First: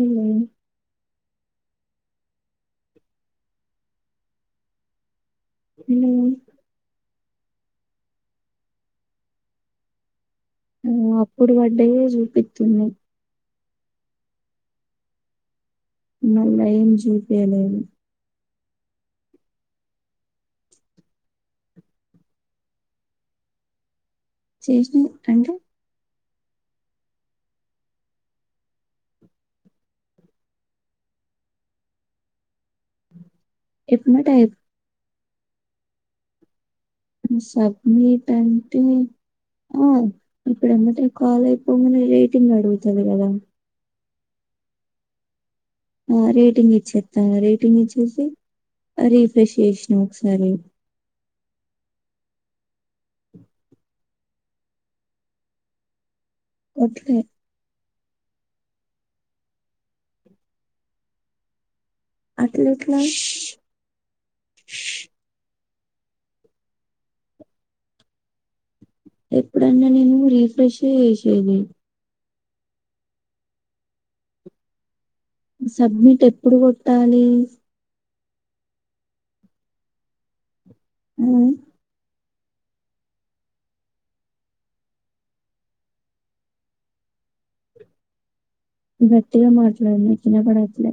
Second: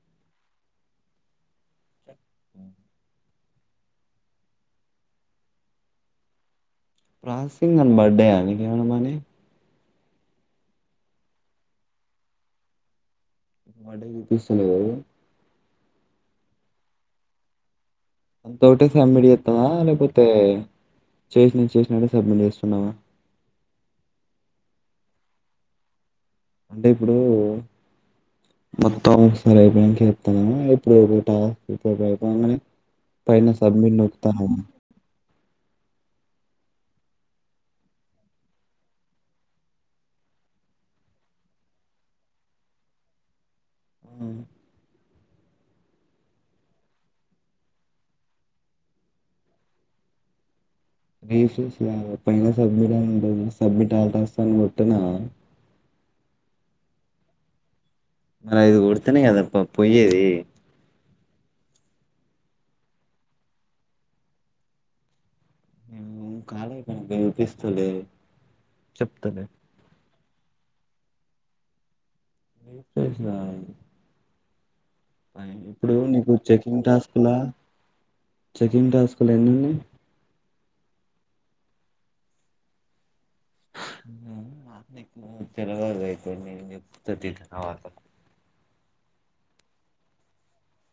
ఉమ్ స ఉమ్ ఉమ్ ప్రాసెసింగ్ అని పాడాయా మీకు ఏమైనా మరి ఆ అప్పుడు పడ్డయే చూపిస్తుంది పడ్డయే చూపించలేదా నల ఏం చూపియలేదు అంత ఒకటే సబ్మిట్ చేస్తామా లేకపోతే చేసిన చేసినట్టే సబ్మిట్ చేస్తున్నావా చేసినవి అంటే అంటే ఇప్పుడు మొత్తం ఒకసారి అయిపోయానికి చెప్తా ఇప్పుడు టాస్ అయిపో కానీ పైన సబ్మిట్ ఎమ్మటే నొక్కుతున్నావా సబ్మిట్ అంటే ఆ ఇప్పుడంతటే కాల్ అయిపోందనే రేటింగ్ అడుగుతుంది కదా ఆ ఆ రేటింగ్ ఇచ్చేస్తాను రేటింగ్ ఇచ్చేసి రీఫ్రెష్ చేసినాం ఒకసారి రఫ్రలా పైన సబ్మిట్ అ ఉంట సబ్మిట్ ఆలటస్తని కొట్టినావా కొట్టలే మరి ఇది కొడుతునే కదా ప్ప పయ్యేది అట్ల ఎట్లా మే కాల పనపిస్తలే ఎప్పుడన్న నేను రిఫ్రెష్ చేసేది రిఫ్రెష్ కాదు సబ్మిట్ ఎప్పుడు చెకింగ్ కొట్టాలి టాస్క్లా చెకింగ్ టాస్కులు ఏమి ఉన్నాయి అ తెల్లవారితే నేన్ చెప్తా తీయ్ గట్టిగా మాట్లాడు నాక్ ఇనపడట్ల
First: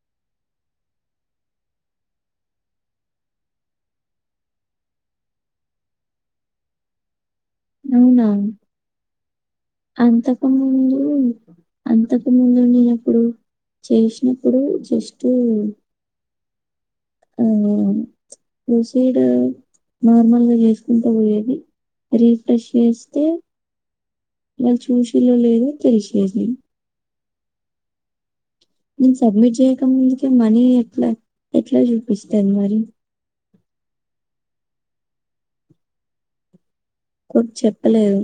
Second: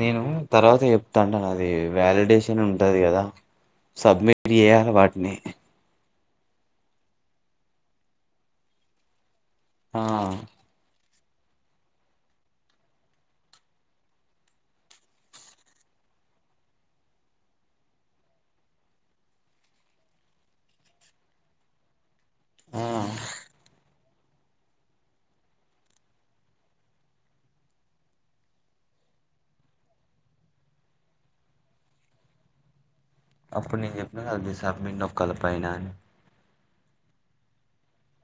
నేను తర్వాత చెప్తాంటను అది వ్యాలిడేషన్ ఉంటది కదా సబ్మిట్ చేయాల వాటిని అవునా ఆ అంతకుముందు అంతకు ముందు నేనెప్పుడు చేసినప్పుడు జెస్టు ఆ నే ప్రొసీడ నార్మల్గా చేసుకుంటూ పోయేది రిఫ్రెష్ ఆ చేస్తే మేము చూషిలో లేదో తెలిషేది నేను సబ్మిట్ చేయక ముందుకే మనీ ఎట్లా ఎట్లా చూపిస్తాంది మరి అప్పుడు నేను చెప్పిన కద సబ్మిట్ నొక్కల పైన అని కొ చెప్పలేదు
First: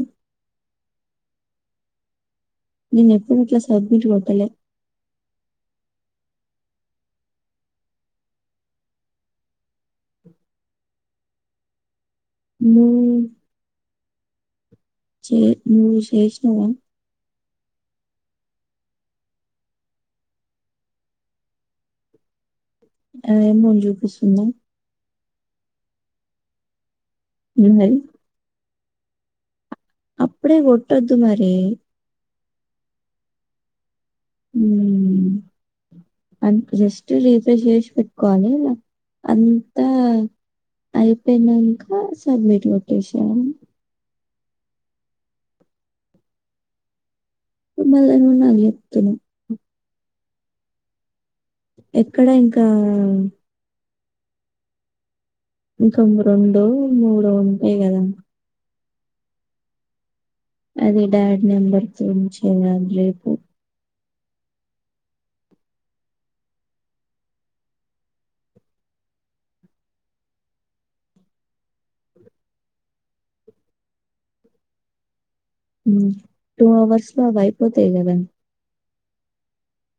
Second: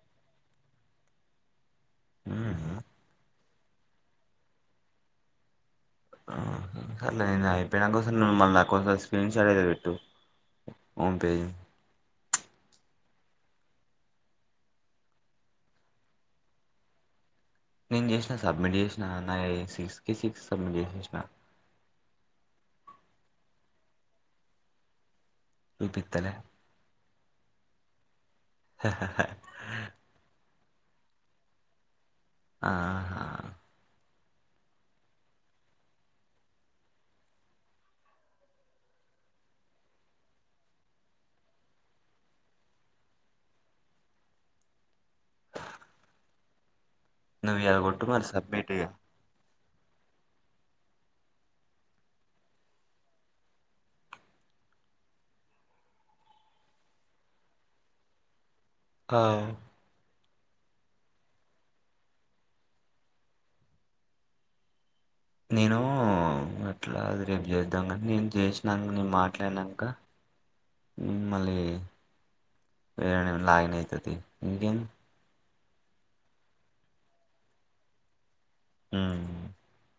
హుమ్ నేను ఎప్పుడు ఇట్ల సడ్మిట్ కొట్టలే సర్లే నేను అయిపోయినా కోస్ నువ్ మళ్ళీ నా కోసం స్క్రీన్ షాట్ అయితే పెట్టు ఓమ్ పేజీ హుమ్ చే నువ్ చేసినవా నేను చేసినా సబ్మిట్ చేసినా నా సిక్స్ కి సిక్స్ సబ్మిట్ చేసేసినా అదేమన్నా జూపిస్తుంద చూపిత్తలే నున్నది హా హా హా అప్పుడే కొట్టొద్దు మరి ఆహా హుమ్ జస్ట్ రీఫ్రెష్ చేసి పెట్టుకోవాలి అంతా అయిపోయినాక సబ్మిట్ కొట్టేసాము నువ్వు ఇయలా కొట్టు మళ్ళీ మరి నువ్వు నాకు సబ్మిట్ ఇగా చెప్తున్నావు. ఎక్కడ ఇంకా ఇంకా రెండు మూడు ఉంటాయ్ గదా ఆవ్ అది డాడ్ నెంబర్తోన్ చేయాలి రేపు నేను అట్లా అది రేపు చేద్దాం కానీ నేను చేసినాక నేను మాట్లాడి నాంక మళ్ళీ వేరే లాగిన్ అవుతది ఇంకేం హుమ్ టూ అవర్స్ లో అవ్ అయిపోతాయ్ గదా హుమ్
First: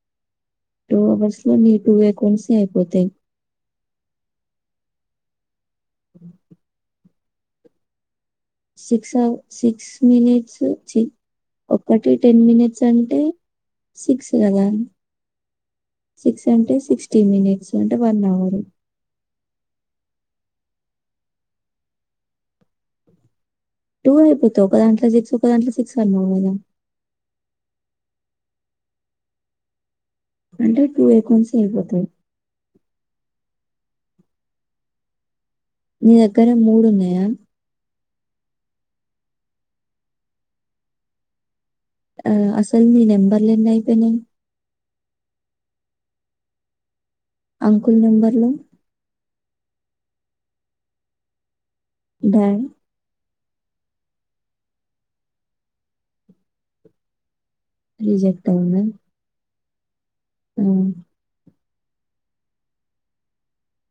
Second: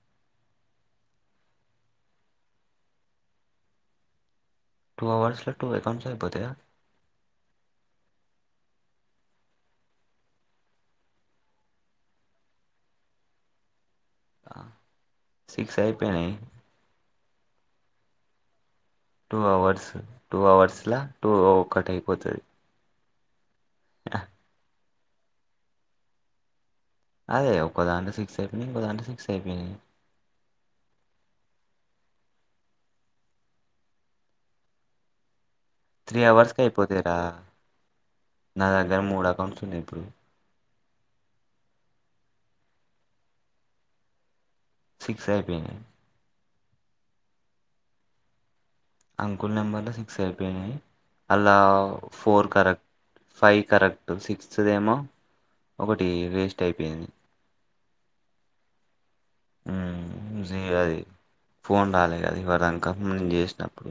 టూ అవర్స్ లో నీ టూ అకౌంట్స్ అయిపోతాయ్ టూ అవర్స్లో టు అకౌంట్స్ అయిపోతాయా సిక్స్ అవ సిక్స్ మినిట్స్ చి ఒకటి టెన్ మినిట్స్ అంటే సిక్స్ కదా సిక్స్ అయిపోయినాయి సిక్స్ అంటే సిక్స్ ఫిఫ్టీ మినిట్స్ అంటే one hour two hours two అవర్స్లా టూ ఒకటి అయిపోతది టూ అయిపోత ఒకదంట్లా సిక్స్ ఒక దాంట్లో సిక్స్ అన్నావ్ గదా అదే ఒక్కదాంలో సిక్స్ అయిపోయినాయి ఇంకో దాంట్లో సిక్స్ అయిపోయినాయ్ అంటే టూ అకౌంట్స్ అయిపోతాయి నీ త్రీ దగ్గర అవర్స్కి మూడు అయిపోతాయి రా ఉన్నాయా నా దగ్గర మూడు అకౌంట్స్ ఉన్నాయి. ఇప్పుడు అ అసలు మీ నెంబర్లేనైపోయినై సిక్స్ అయిపోయినయీ అంకుల్ నెంబర్లు అంకుల్ నెంబర్ లో సిక్స్ అయిపోయినాయి అల్లా four dad correct five correct సిక్స్త్దేమో ఒకటి వేస్ట్ అయిపోయింది. రిజెక్ట్ అయింద. ఉహ్మ్మ్ ఈజీ ఎ అది ఫోన్ రాలే కదా ఇవార్దాంకా నేను చేసినప్పుడు.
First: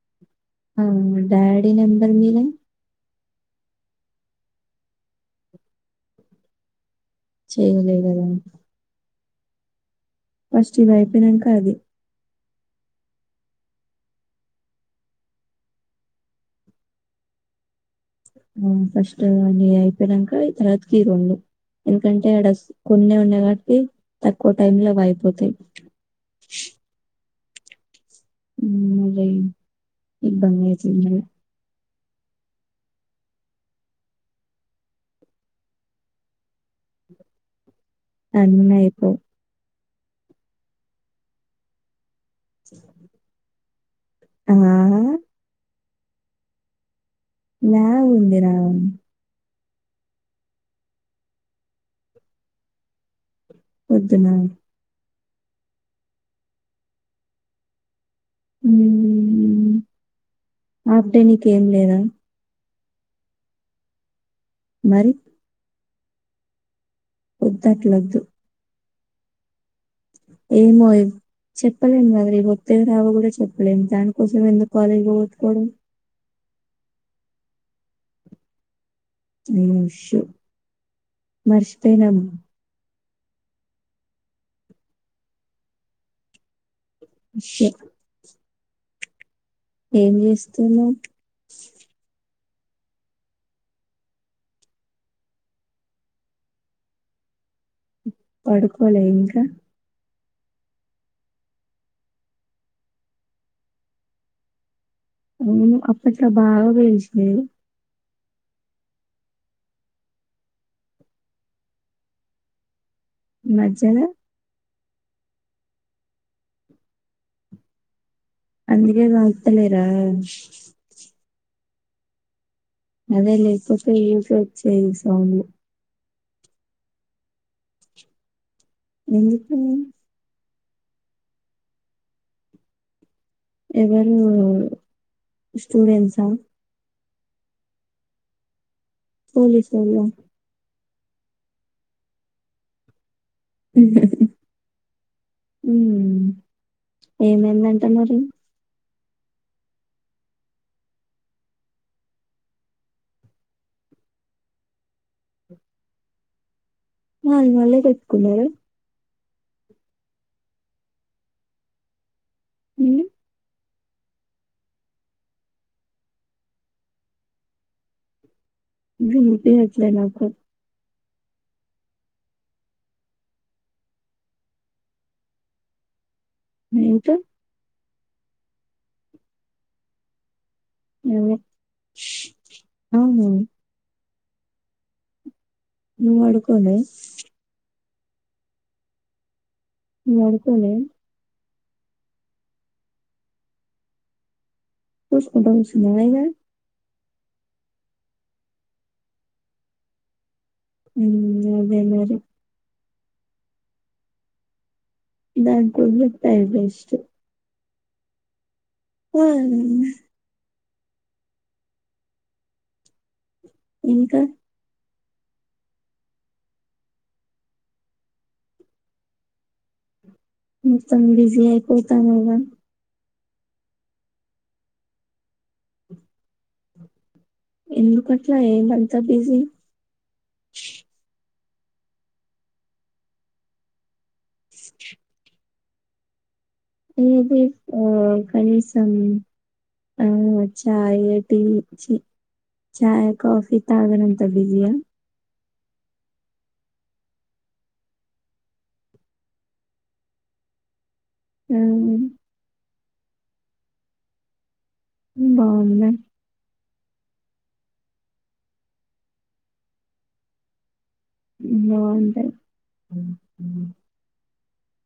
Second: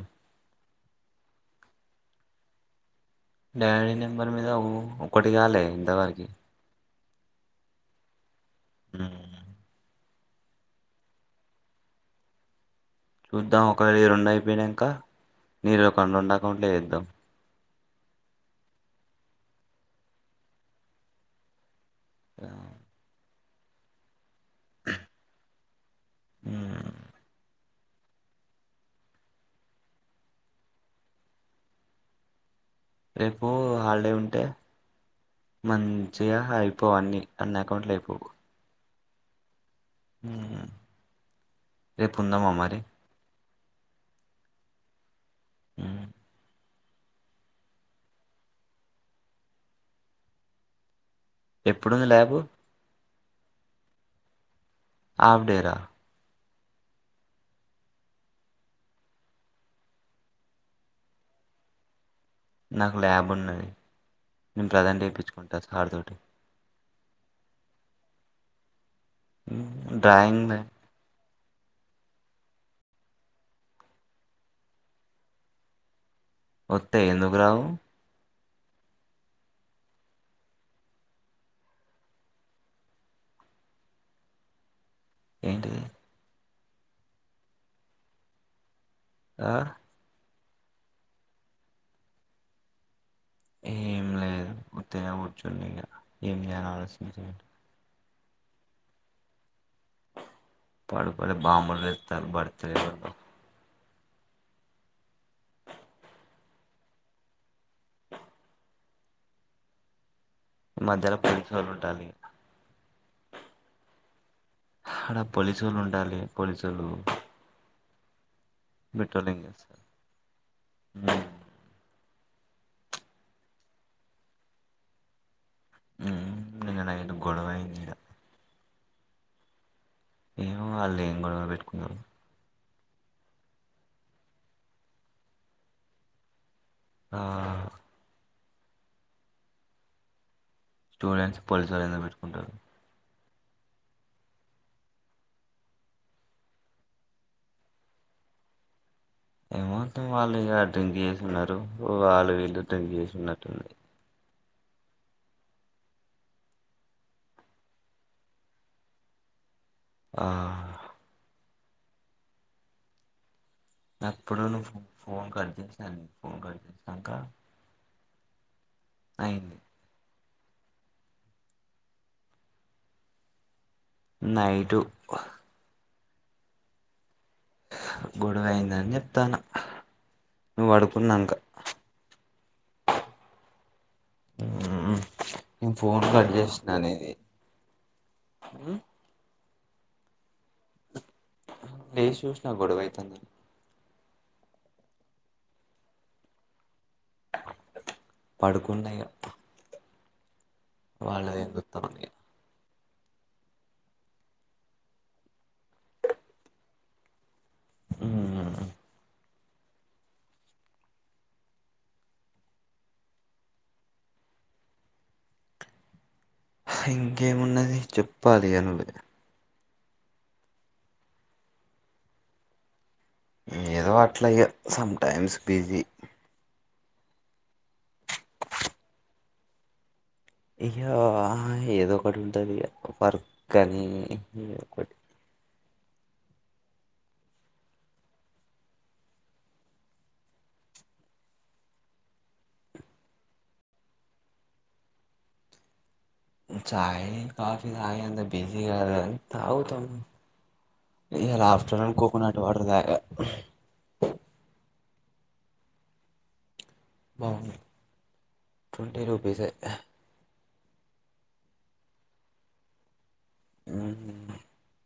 అవును డాడీ నంబర్ మీనా డాడీ నెంబర్ మీద ఒకటి కాలే ఇంతవరకి చేలేదెమో ఉహ్మ్మ్ ఫస్ట్ ఇవి అయిపోయినంక అదే చూద్దాం ఒకవేళ ఈ రెండు అయిపోయినంక. నీ అకౌంట్ రెండా అకంట్లే చేద్దాం ఉహ్ ఆ ఫస్ట్ నిది అయిపోయినంక తరువాతకి ఈ రెండు ఎందుకంటే ఆడస్ కొన్నే ఉండే కా ఇ తక్కువ టైం లో అవి అయిపోతాయి. ఉమ్, ఉహ్ ఇది ఇబ్బందయితుంది రేపు హాలిడే ఉంటే. మంచిగా అయిపోవు అన్ని అన్ని అకౌంట్ లో అయి ఓహ్ ఉహ్మ్మ్ రేపు ఉదామా మరి ఆహ్ ఉహ్మ్మ్ ల్యాబ్ ఉంది రా ఎప్పుడుంది ల్యాబు పోద్దునా ఆఫ్డేరా ఉహ్ ఆప్డే నీకేం లేదా నాకు ల్యాబ్ ఉన్నాది. నేను మరి ప్రాజెంట్ఎపిచుకుంటా సార్ తో వద్దట్లొదు ఉహ్ ఏం మయల్ చెప్పలేము కద ఇవత్వి రావు కూడా చెప్పలేము దానికోసం ఎందుకు కాలేజీ పోవట్తుకోడం. వత్తేయి ఎందుకు రావు ఓ శ్యాట్ మర్చిపోయినం ఏంటి చెే ఆ ఏం చేస్త తునవ్ ఏం లేదు ఉత్తిగనే కూర్చున ఇంక ఏం చేయాలి ఆలోచించడి పడుకోలే ఇంకా పడుకోలే బాంబులు పేల్తన్లు బర్త్‌డేలకు అవును అప్పట్లో బాగా పేల్చేది. మధ్యలో పోలీసోల్లు ఉంటరు ఇడ మజ్జెల ఆడ పోలిసోలు ఉంటల్లే పోలిసోల్లు అందుకే చేస్తారు తాగుతలేరా అదే లేకపోతే ఊకే వచ్చేది ఈ సౌండ్లు, హ్మ్ నిన్న నైట్ గొడవ అయింది ఇడ ఎందుకని ఏమో వాళ్ళు ఏం గొడవ పెట్టుకున్నారో ఎవరు స్టూడెంట్సా ఆ పోలీసోల్లా స్టూడెంట్స్ పోలీసోల్లు ఎందుకు పెట్టుకుంటరు. హు హు ఉ ఏమైందంట మరి ఏమంటే వాళ్ళు ఇగ డ్రింక్ చేసినరూ వాళ్ళు వీళ్ళు డ్రింక్ చేసినట్టున్నరు. అల్ మళ్ళీ కోట్టుకున్నార ఆ హ్మ్ అప్పుడు నువ్వు ఫోన్ కట్ చేసిన ఫోన్ కట్ చేసినంక అయింది వినిపియట్లే నాకు నైటు అయితే గొడవ అయిందని చెప్తన్న హ్మ్ అవునా హ్మ్ నేను ఫోన్ నువ్వు కట్ చేసిన పడుకోలే నీది హ్మ్ పడుకోలే లేసి చూసినా గొడువైతందని. సుసుకుంట కుసున్నవ ఇగ పడుకున్నా ఇగ వాళ్ళది హ్మ్ ఏం అదే చూస్తామని మరి దానికి వొదిలెత్తెఆయే బెస్ట్ ఇగ ఆ ఇంకా ఇంకేమున్నది చెప్పాలి ఇగ నువ్వే మొత్తం బిజీ అయిపోతానవ్గా ఏదో అట్ల ఇగ సంమ్టైమ్స్ బీజి ఎందుకట్లా ఏమంత బిజీ ఇయ్యా ఏదో ఒకటి ఉంటది ఇగ వర్కనీ, ఎదో ఒకటి ఏది ఆ కనీసం ఆ చాయ టీ చ చాయ కాఫి తాగనంత బిజియా చాయ్ కాఫీ తాగే అంత బిజీ కాదు గని తాగుతం ఈయల ఆ ఆఫ్టర్నూన్ కోకోనట్ వాటర్ తాగా బాగుందా బాగుంది ట్వంటీ రూపీసే బావుందా హ్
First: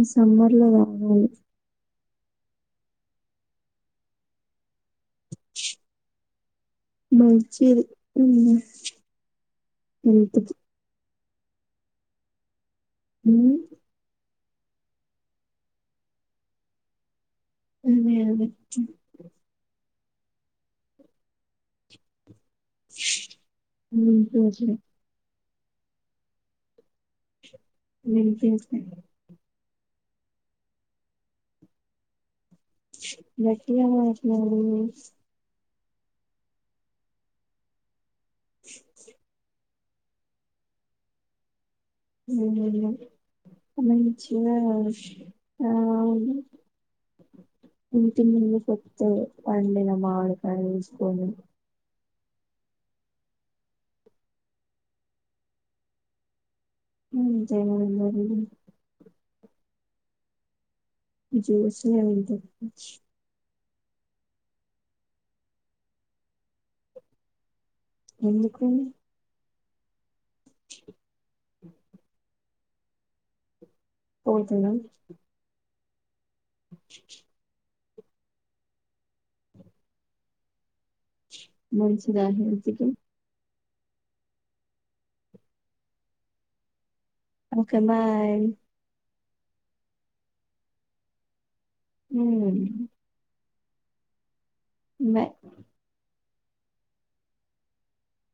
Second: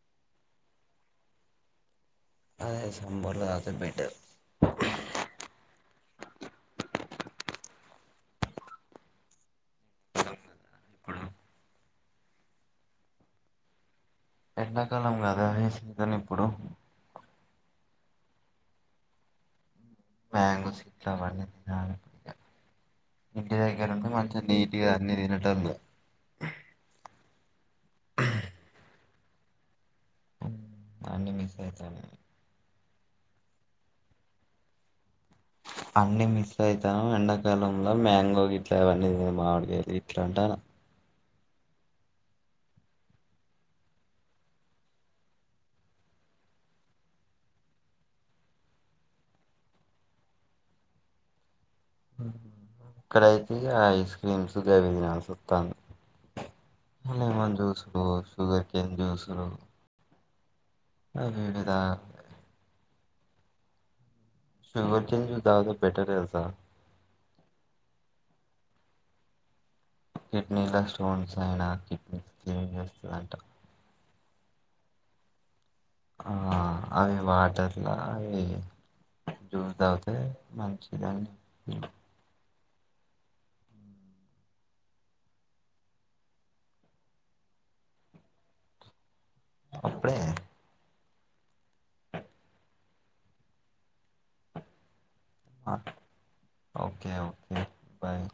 ఈ సమ్మర్లో [inaudible] అదే సమ్మర్లో తాగితే బెటర్ మంచిది హ్మ్ హెల్త్కి ఇప్పుడు హ్ ఎండాకాలం కదా సీజన్ ఇప్పుడు అదే అదే మ్యాంగో [inaudible] ఇంటి దగ్గరుంటే మంచిగ మంచిది. నీట్గా అన్ని తినే అంటన్న [inaudible] అన్ని మిస్ అయితాన్నయి. [unintelligible] అన్ని మిస్ అయితాన్న ఎండాకాలంల మ్యాం గో గిట్లా అవన్నీ మామిడి కాయలే ఇట్లాంటనా మంచిగా ఆ ఇంటి ముందు కొత్తగ పండిన మామిడికాయ తీసుకోని ఇక్కడైతే ఆ ఐస్ క్రీమ్స్ గవే తినాల్సి వస్తంది. Lemon juice sugar cane juice అ జ్యూస్లు అంటే సుగెర్కాన్ జ్యూస్ తాగుతే బెటర్ తెల్సా ఎందుకు కిడ్నీలో స్టోన్స్ అయినా కిడ్నీ క్లీన్ చేస్తదంట. పోతదా ఆ అవి వాటర్ అలా అ జ్యూస్ తాగుతే మంచిదన్ మంచిదా హ నిజం ఒకే బాయ్ అప్పుడే హమ్ బాయ్ ఒకే ఒకే బాయ్